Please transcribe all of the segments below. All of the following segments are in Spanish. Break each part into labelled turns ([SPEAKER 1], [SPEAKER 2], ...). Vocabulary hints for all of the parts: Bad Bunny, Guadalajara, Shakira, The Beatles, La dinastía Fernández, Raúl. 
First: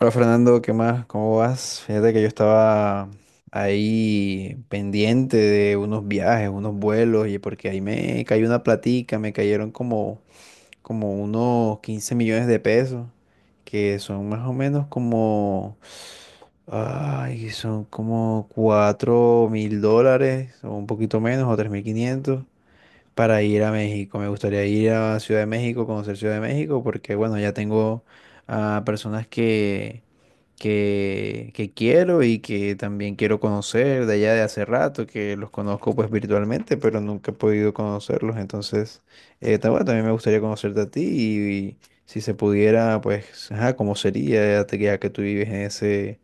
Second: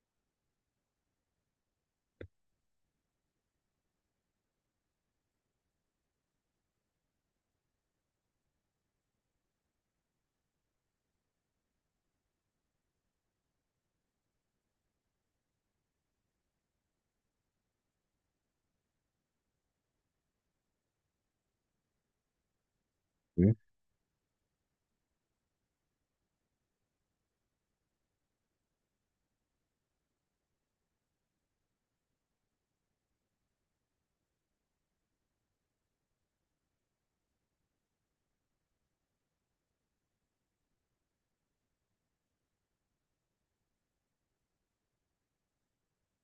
[SPEAKER 1] Hola Fernando, ¿qué más? ¿Cómo vas? Fíjate que yo estaba ahí pendiente de unos viajes, unos vuelos, y porque ahí me cayó una platica, me cayeron como unos 15 millones de pesos, que son más o menos como, ay, son como 4.000 dólares, o un poquito menos, o 3.500 para
[SPEAKER 2] ¿Eh?
[SPEAKER 1] ir a México. Me gustaría ir a Ciudad de México, conocer Ciudad de México, porque bueno, ya tengo a personas que quiero y que también quiero conocer de allá de hace rato, que los conozco pues virtualmente, pero nunca he podido conocerlos. Entonces, bueno, también me gustaría conocerte a ti y si se pudiera, pues, ajá, cómo sería ya, ya que tú vives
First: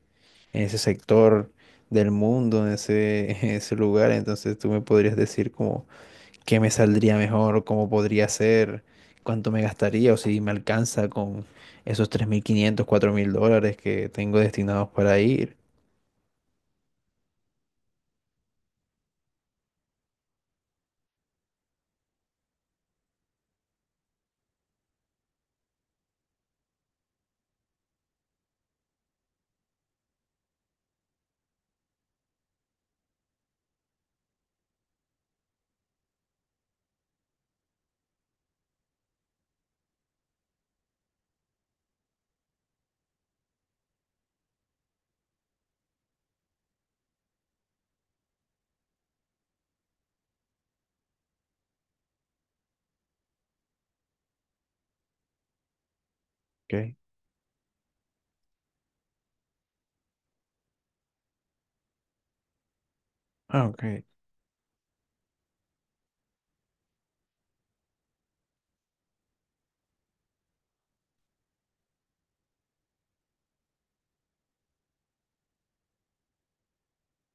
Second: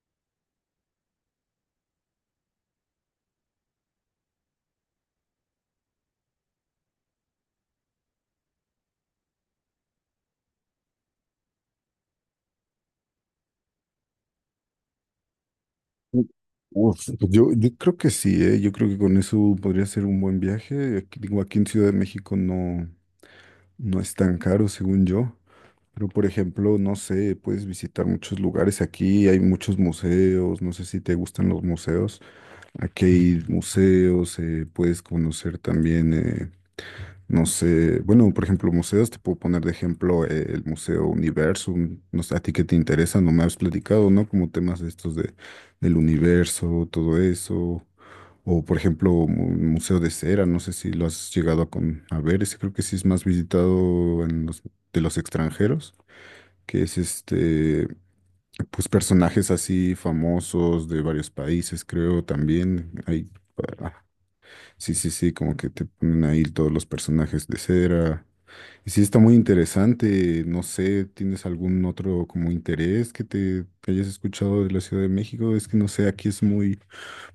[SPEAKER 1] en ese sector del mundo, en ese, en ese lugar. Entonces, tú me podrías decir como qué me saldría mejor, cómo podría ser, cuánto me gastaría o si me alcanza con esos 3.500 4.000 dólares que tengo destinados para ir.
[SPEAKER 2] U- Uf, pues yo creo que sí, ¿eh? Yo creo que con eso podría ser un buen viaje. Aquí, digo, aquí en Ciudad de México no, no es tan caro, según yo. Pero, por ejemplo, no sé, puedes visitar muchos lugares aquí, hay muchos museos, no sé si te gustan los museos. Aquí hay museos, puedes conocer también no sé, bueno, por ejemplo, museos, te puedo poner de ejemplo el Museo Universum, no sé, a ti qué te interesa, no me has platicado, ¿no? Como temas de estos de, del universo, todo eso, o por ejemplo, Museo de Cera, no sé si lo has llegado a, con, a ver, ese creo que sí es más visitado en los, de los extranjeros, que
[SPEAKER 1] Okay.
[SPEAKER 2] es este, pues personajes así famosos de varios países, creo también, hay,
[SPEAKER 1] Ah, ok.
[SPEAKER 2] ah, sí, sí, sí, como que te ponen ahí todos los personajes de cera y sí, está muy interesante. No sé, ¿tienes algún otro como interés que te que hayas escuchado de la Ciudad de México? Es que no sé, aquí es muy,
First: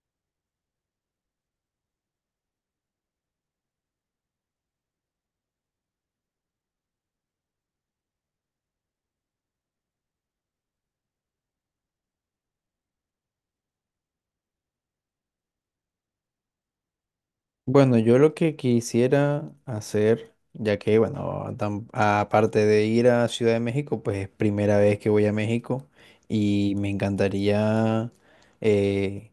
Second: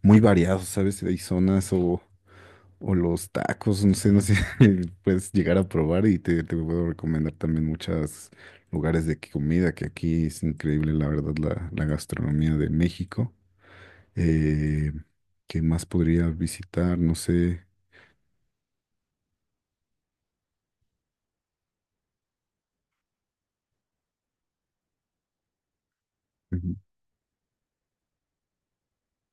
[SPEAKER 2] muy variado, ¿sabes? Hay zonas o, los tacos, no sé, puedes llegar a probar y te puedo recomendar también muchos lugares de comida, que aquí es increíble, la verdad, la gastronomía de México. Eh, ¿qué más podría visitar? No sé.
[SPEAKER 1] Bueno, yo lo que quisiera hacer, ya que, bueno, aparte de ir a Ciudad de México, pues es primera vez que voy a México y
[SPEAKER 2] Ujú.
[SPEAKER 1] me encantaría eh,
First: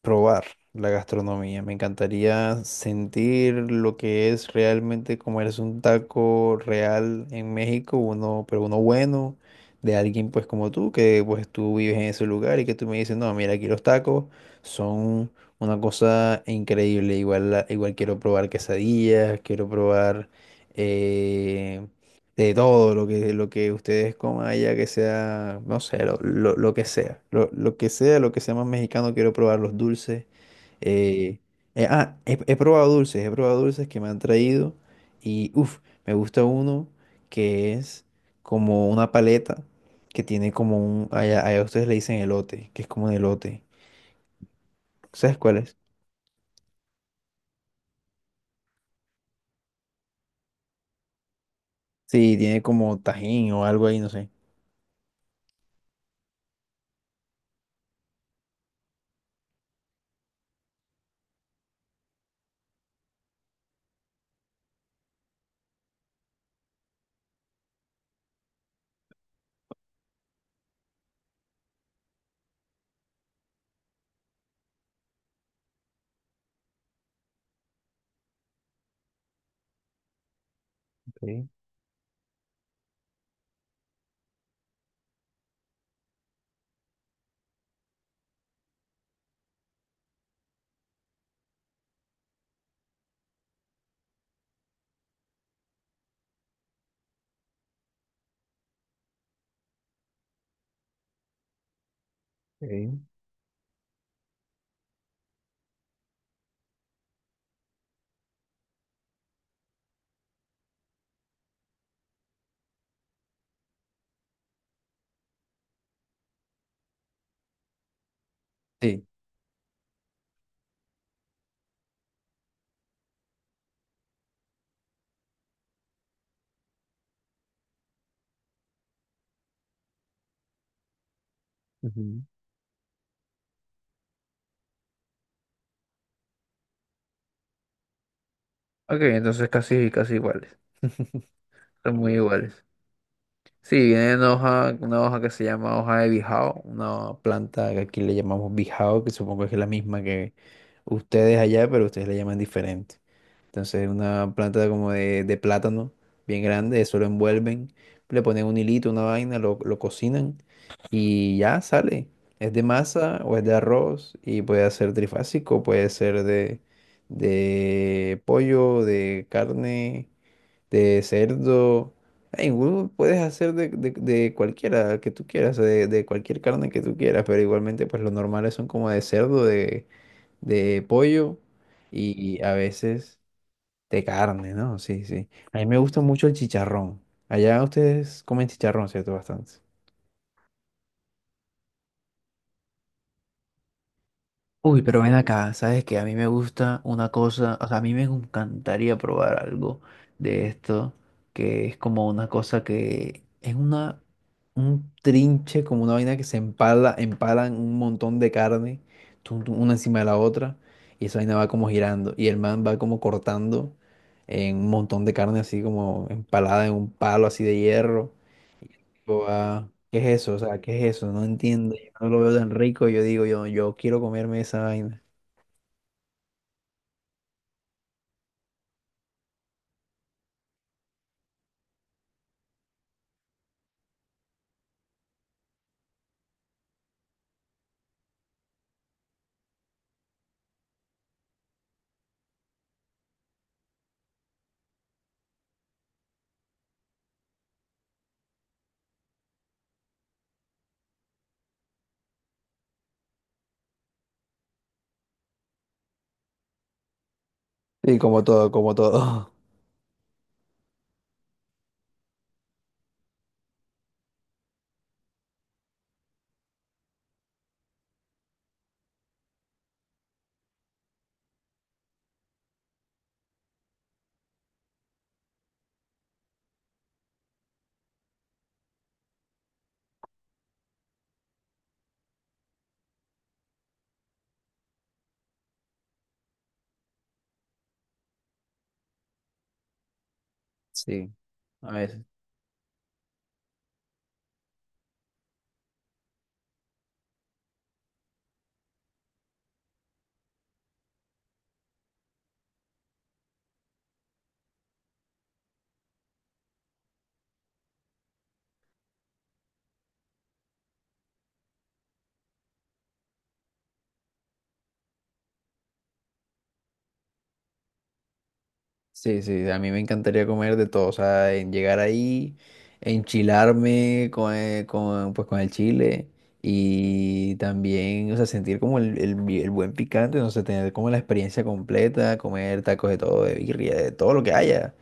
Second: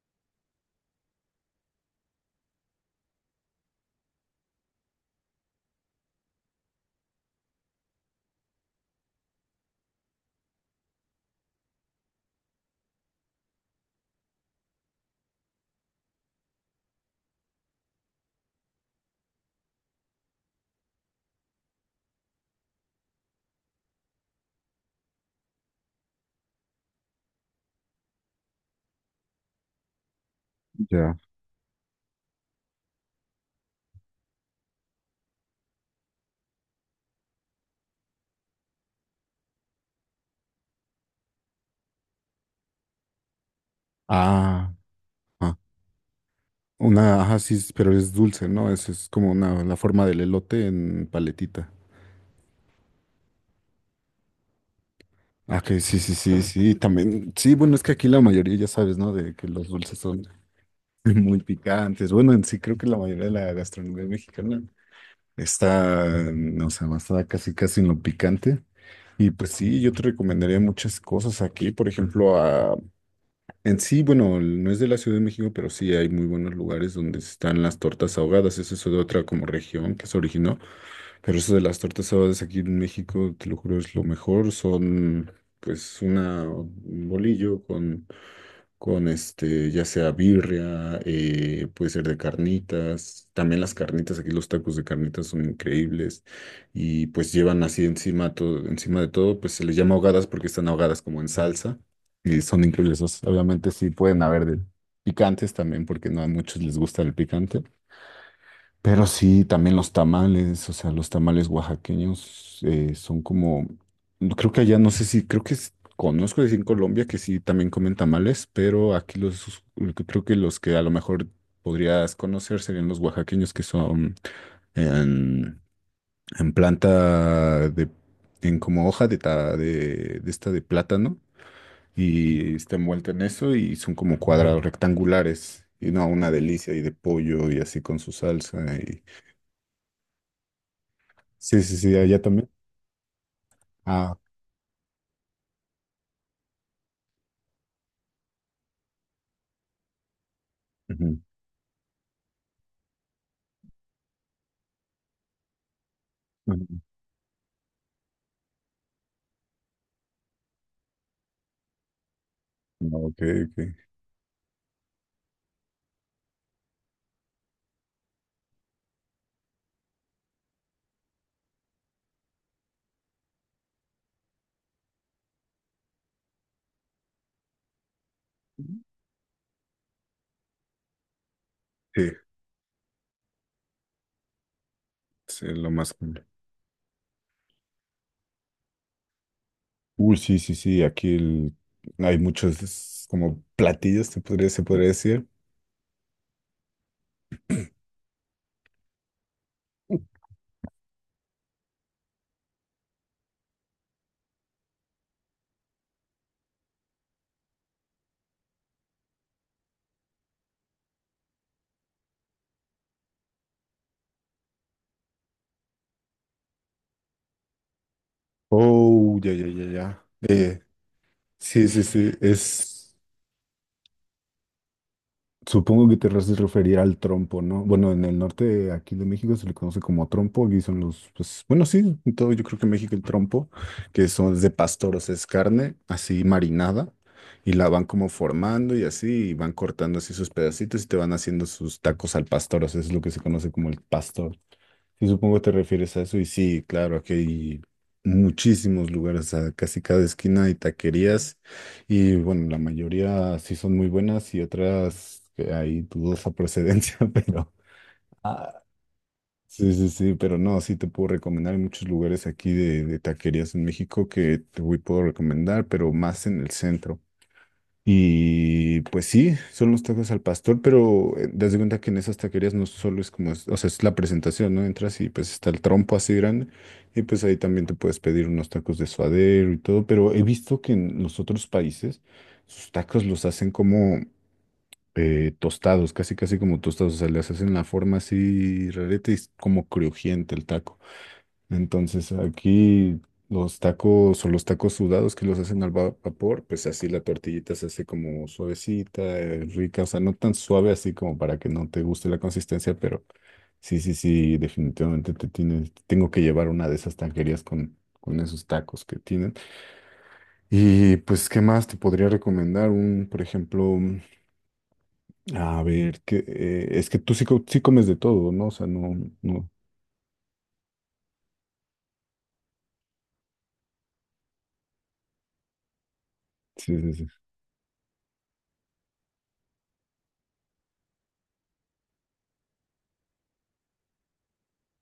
[SPEAKER 1] probar la gastronomía. Me encantaría sentir lo que es realmente comerse un taco real en México, uno, pero uno bueno, de alguien pues como tú, que pues tú vives en ese lugar y que tú me dices, no, mira, aquí los tacos son una cosa increíble. Igual, igual quiero probar quesadillas, quiero probar eh, de todo lo que ustedes coman allá, que sea, no sé, lo que sea, lo que sea, lo que sea más mexicano, quiero probar los dulces.
[SPEAKER 2] Ya.
[SPEAKER 1] eh, he probado dulces, he probado dulces que me han traído y, uff, me gusta uno que es como una paleta que tiene como un, allá ustedes le dicen elote, que es como un elote.
[SPEAKER 2] Ah.
[SPEAKER 1] ¿Sabes
[SPEAKER 2] Ah.
[SPEAKER 1] cuál es?
[SPEAKER 2] Una, ajá, sí, pero es dulce, ¿no? Es como una, la forma del elote en paletita.
[SPEAKER 1] Sí, tiene como tajín o algo ahí, no sé.
[SPEAKER 2] Ah, que sí, sí, sí, sí, también. Sí, bueno, es que aquí la mayoría ya sabes, ¿no? De que los dulces son muy picantes. Bueno, en sí creo que la mayoría de la gastronomía mexicana está, o sea, basada casi casi en lo picante. Y pues sí, yo te recomendaría muchas cosas aquí, por ejemplo, en sí, bueno, no es de la Ciudad de México, pero sí hay muy buenos lugares donde están las tortas ahogadas. Eso es de otra como región que se originó. Pero
[SPEAKER 1] Ok,
[SPEAKER 2] eso de las tortas ahogadas aquí en México, te lo juro, es lo mejor. Son pues una, un bolillo con, este, ya sea birria, puede ser de carnitas. También las carnitas, aquí los tacos de carnitas son increíbles. Y pues llevan así encima, todo, encima de todo, pues se les llama ahogadas porque están ahogadas como en salsa. Y son increíbles,
[SPEAKER 1] ok.
[SPEAKER 2] esos. Obviamente sí pueden haber de picantes también, porque no a muchos les gusta el picante. Pero sí, también los tamales, o sea, los tamales oaxaqueños son como, no, creo que allá, no sé si, creo que conozco decir en Colombia que sí también comen tamales, pero
[SPEAKER 1] Sí.
[SPEAKER 2] aquí los, creo que los que a lo mejor podrías conocer serían los oaxaqueños que son en, en planta de, en como hoja de, de esta de plátano
[SPEAKER 1] Ujú.
[SPEAKER 2] y está envuelta en eso y son como cuadrados rectangulares. Y no, una delicia y de pollo y así con su salsa.
[SPEAKER 1] Ok,
[SPEAKER 2] Y...
[SPEAKER 1] entonces casi, casi iguales.
[SPEAKER 2] Sí, sí,
[SPEAKER 1] Son
[SPEAKER 2] sí,
[SPEAKER 1] muy
[SPEAKER 2] allá también.
[SPEAKER 1] iguales. Sí, viene
[SPEAKER 2] Ah,
[SPEAKER 1] una hoja que se llama hoja de bijao, una planta que aquí le llamamos bijao, que supongo que es la misma que
[SPEAKER 2] ujú,
[SPEAKER 1] ustedes allá, pero ustedes le llaman diferente. Entonces, una planta como de plátano, bien
[SPEAKER 2] ujú.
[SPEAKER 1] grande, eso lo envuelven, le ponen un hilito, una vaina, lo cocinan y ya sale. Es de
[SPEAKER 2] No,
[SPEAKER 1] masa
[SPEAKER 2] ok,
[SPEAKER 1] o es de
[SPEAKER 2] ok.
[SPEAKER 1] arroz y puede ser trifásico, puede ser de pollo, de carne de cerdo. Ay, igual puedes hacer de cualquiera que tú quieras, o de cualquier carne que tú quieras, pero igualmente pues los normales son como de cerdo, de pollo
[SPEAKER 2] Sí,
[SPEAKER 1] y a veces de carne, ¿no? Sí, sí.
[SPEAKER 2] sí,
[SPEAKER 1] A mí
[SPEAKER 2] lo
[SPEAKER 1] me
[SPEAKER 2] más
[SPEAKER 1] gusta
[SPEAKER 2] común.
[SPEAKER 1] mucho el chicharrón. Allá ustedes comen chicharrón, ¿cierto? Bastante.
[SPEAKER 2] Uy, sí, sí, sí, aquí hay muchos es como platillos, se
[SPEAKER 1] Uy,
[SPEAKER 2] podría
[SPEAKER 1] pero ven
[SPEAKER 2] decir.
[SPEAKER 1] acá, sabes que a mí me gusta una cosa, o sea, a mí me encantaría probar algo de esto, que es como una cosa que es un trinche, como una vaina que se empala, empalan un montón de carne, tum, tum, una encima de la otra, y esa vaina va como girando, y el man va como cortando en un montón de carne así como empalada en un palo así de hierro.
[SPEAKER 2] Oh,
[SPEAKER 1] Tipo,
[SPEAKER 2] ya, ya, ya,
[SPEAKER 1] ah, ¿qué
[SPEAKER 2] ya.
[SPEAKER 1] es eso? O sea,
[SPEAKER 2] Eh,
[SPEAKER 1] ¿qué es eso? No
[SPEAKER 2] sí,
[SPEAKER 1] entiendo,
[SPEAKER 2] sí,
[SPEAKER 1] yo no
[SPEAKER 2] sí,
[SPEAKER 1] lo veo tan
[SPEAKER 2] es.
[SPEAKER 1] rico, yo digo, yo quiero comerme esa vaina.
[SPEAKER 2] Supongo que te haces referir al trompo, ¿no? Bueno, en el norte de aquí de México se le conoce como trompo, aquí son los, pues, bueno, sí, en todo yo creo que en México el trompo, que son de pastor, o sea, es carne así marinada, y la van como formando y así, y van cortando así sus pedacitos y te van haciendo sus tacos al pastor, o sea, es lo que se conoce como el pastor. Sí, supongo te refieres a eso y sí, claro, aquí hay muchísimos lugares, a casi cada esquina hay taquerías y bueno, la mayoría sí son muy buenas y otras que hay dudosa procedencia, pero.
[SPEAKER 1] Y como todo,
[SPEAKER 2] Ah,
[SPEAKER 1] como todo.
[SPEAKER 2] sí, sí, sí, pero no, sí te puedo recomendar hay muchos lugares aquí de, taquerías en México que puedo recomendar, pero más en el centro. Y pues sí, son los tacos al pastor, pero das de cuenta que en esas taquerías no solo es como, o sea, es la presentación, ¿no? Entras y pues está el trompo así grande y pues ahí también te puedes pedir unos tacos de suadero y todo, pero he visto que en los otros países sus tacos los hacen como tostados, casi casi como tostados, o sea, les hacen la forma así rareta y es como crujiente el taco.
[SPEAKER 1] Sí, a ver,
[SPEAKER 2] Entonces aquí los tacos o los tacos sudados que los hacen al vapor, pues así la tortillita se hace como suavecita, rica, o sea, no tan suave así como para que no te guste la consistencia, pero sí, sí, sí, definitivamente tengo que llevar una de esas taquerías con, esos tacos que tienen. Y pues, ¿qué más te podría recomendar? Por ejemplo, a ver, que es que tú sí, sí comes de todo, ¿no? O sea, no,
[SPEAKER 1] sí, sí,
[SPEAKER 2] no,
[SPEAKER 1] a mí me encantaría comer de todo, o sea, en llegar ahí, enchilarme con, pues, con el chile
[SPEAKER 2] sí, sí, sí.
[SPEAKER 1] y también, o sea, sentir como el, el buen picante, no sé, tener como la experiencia completa, comer tacos de todo, de birria, de todo lo que haya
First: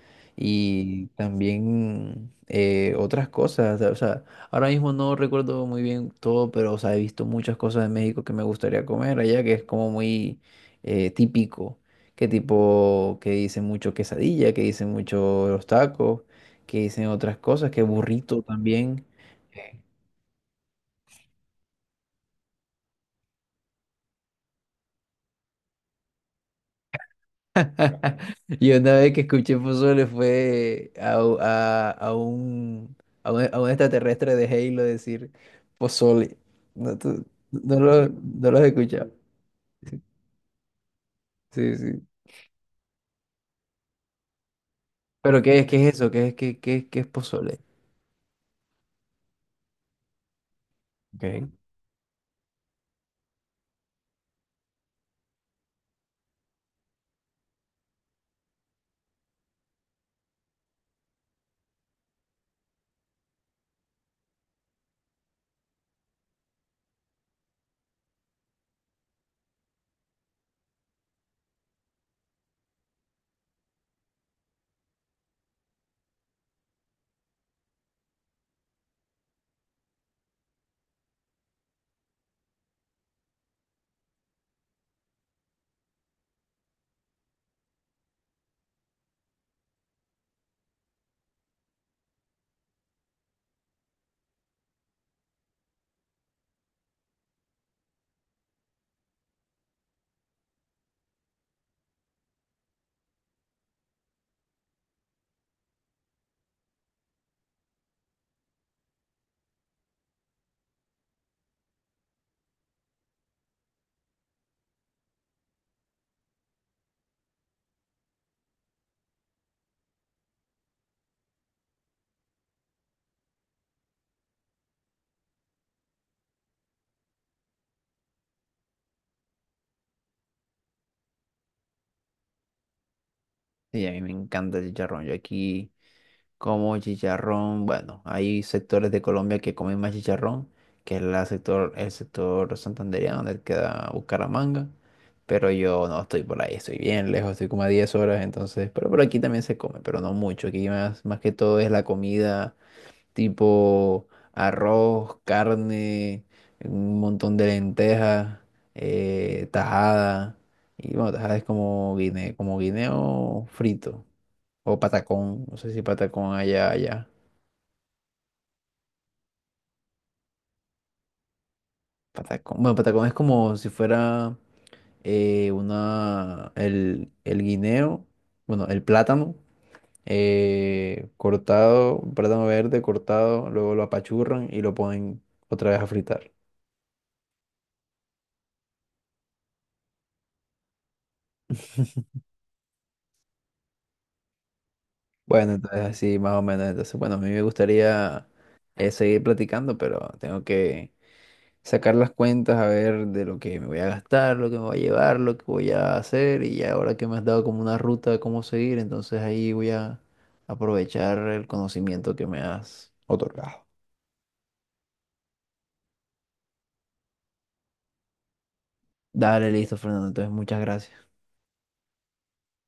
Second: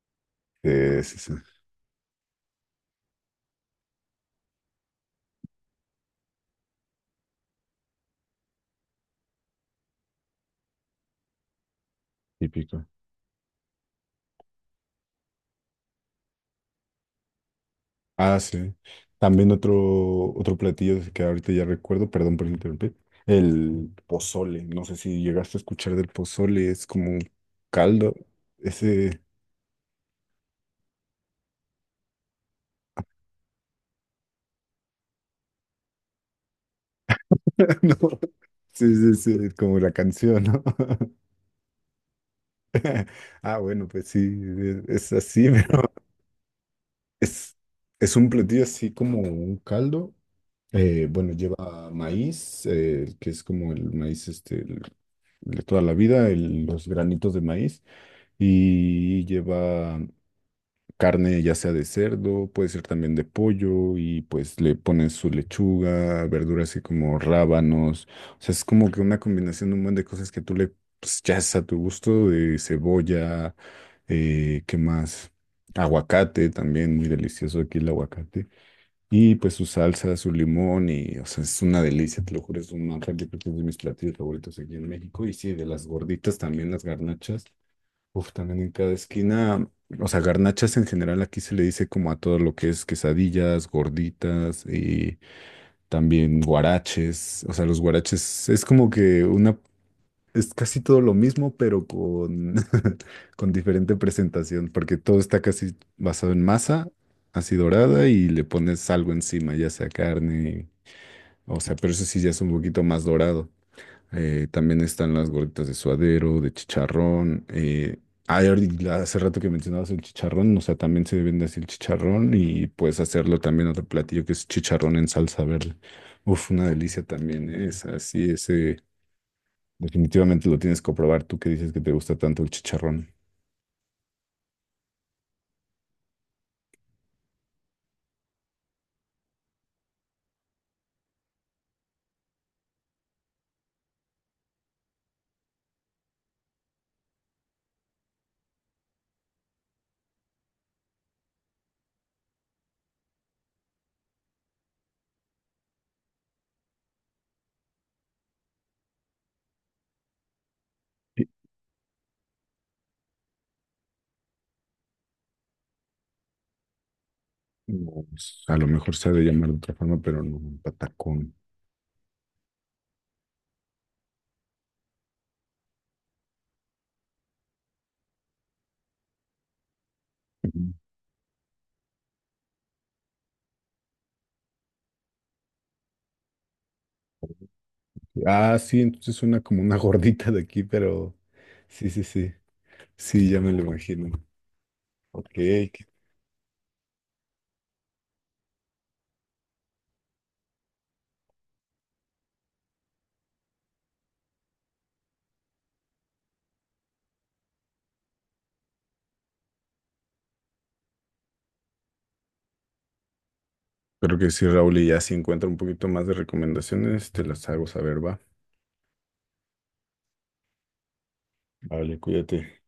[SPEAKER 2] Eh,
[SPEAKER 1] y
[SPEAKER 2] sí, sí,
[SPEAKER 1] también otras cosas, o sea, ahora mismo no recuerdo muy bien todo, pero, o sea, he visto muchas cosas de México que me gustaría comer allá, que es como muy típico, que
[SPEAKER 2] típico.
[SPEAKER 1] tipo, que dicen mucho quesadilla, que dicen mucho los tacos, que dicen otras cosas, que
[SPEAKER 2] Ah,
[SPEAKER 1] burrito
[SPEAKER 2] sí.
[SPEAKER 1] también.
[SPEAKER 2] También otro platillo que ahorita ya recuerdo, perdón por interrumpir, el pozole. No sé si llegaste a escuchar del pozole, es como un
[SPEAKER 1] Eh,
[SPEAKER 2] caldo.
[SPEAKER 1] Y una vez
[SPEAKER 2] Ese.
[SPEAKER 1] que escuché pozole fue a, u- a un, a un, a un extraterrestre de Halo decir pozole. No, no
[SPEAKER 2] No.
[SPEAKER 1] lo, no lo has
[SPEAKER 2] Sí,
[SPEAKER 1] escuchado.
[SPEAKER 2] sí, sí, es como la
[SPEAKER 1] Sí,
[SPEAKER 2] canción, ¿no?
[SPEAKER 1] sí, sí.
[SPEAKER 2] Ah, bueno, pues sí, es
[SPEAKER 1] ¿Pero
[SPEAKER 2] así,
[SPEAKER 1] qué
[SPEAKER 2] pero
[SPEAKER 1] es eso? ¿Qué es, qué es
[SPEAKER 2] es,
[SPEAKER 1] pozole?
[SPEAKER 2] es un platillo así como un caldo. Bueno,
[SPEAKER 1] Okay.
[SPEAKER 2] lleva maíz, que es como el maíz este, de toda la vida, los granitos de maíz, y lleva carne ya sea de cerdo, puede ser también de pollo, y pues le ponen su lechuga, verduras así como rábanos, o sea, es como que una combinación de un montón de cosas que tú le pues, ya es a tu gusto, de cebolla, ¿qué más? Aguacate también, muy delicioso aquí el aguacate. Y pues su salsa, su limón y, o sea, es una delicia, te lo juro, es una realmente es de mis platillos favoritos aquí en México. Y sí, de las gorditas también, las garnachas. Uf, también en cada esquina, o sea, garnachas en general aquí se le dice como a todo lo que es quesadillas, gorditas y también guaraches. O sea, los guaraches es como que una es casi todo lo mismo, pero con, con diferente presentación, porque todo está casi basado en masa, así dorada, y le pones algo encima, ya sea carne, o sea, pero eso sí ya es un poquito más dorado. También están las gorditas de suadero, de chicharrón. Y hace rato que mencionabas el chicharrón, o sea, también se vende así el chicharrón y puedes hacerlo también otro platillo que es chicharrón en salsa verde. Uf, una delicia también, es así, ese. Definitivamente lo tienes que probar. Tú que dices que te gusta tanto el chicharrón.
[SPEAKER 1] Sí, a mí me encanta el chicharrón. Yo aquí. Como chicharrón, bueno, hay sectores de Colombia que comen más chicharrón, que es la sector, el sector santandereano donde queda Bucaramanga, pero yo no estoy por ahí, estoy bien lejos, estoy como a 10 horas, entonces, pero por aquí también se come, pero no mucho, aquí más, más que todo es la comida tipo arroz, carne, un montón de lentejas, tajada, y bueno,
[SPEAKER 2] Sí.
[SPEAKER 1] tajada es como guine, como guineo frito, o patacón, no sé si patacón allá, allá.
[SPEAKER 2] Pues, a lo mejor se ha de llamar de otra forma, pero no, un patacón.
[SPEAKER 1] Patacón. Bueno, patacón es como si fuera el guineo, bueno, el plátano,
[SPEAKER 2] Ujú.
[SPEAKER 1] cortado, un plátano verde cortado, luego lo apachurran y lo ponen otra vez a fritar.
[SPEAKER 2] Ah, sí, entonces suena como una gordita de aquí, pero sí, sí, sí. Sí, ya me lo imagino. Ok.
[SPEAKER 1] Bueno, entonces así más o menos. Entonces, bueno, a mí me gustaría seguir platicando, pero tengo que... sacar las cuentas a ver de lo que me voy a gastar, lo que me voy a llevar, lo que voy a hacer y ya ahora que me has dado como una ruta de cómo seguir, entonces ahí voy a aprovechar el conocimiento que me has otorgado.
[SPEAKER 2] Creo que sí, Raúl, y ya si encuentro un poquito más de recomendaciones, te las hago saber, va.
[SPEAKER 1] Dale, listo, Fernando. Entonces, muchas gracias.
[SPEAKER 2] Vale, cuídate.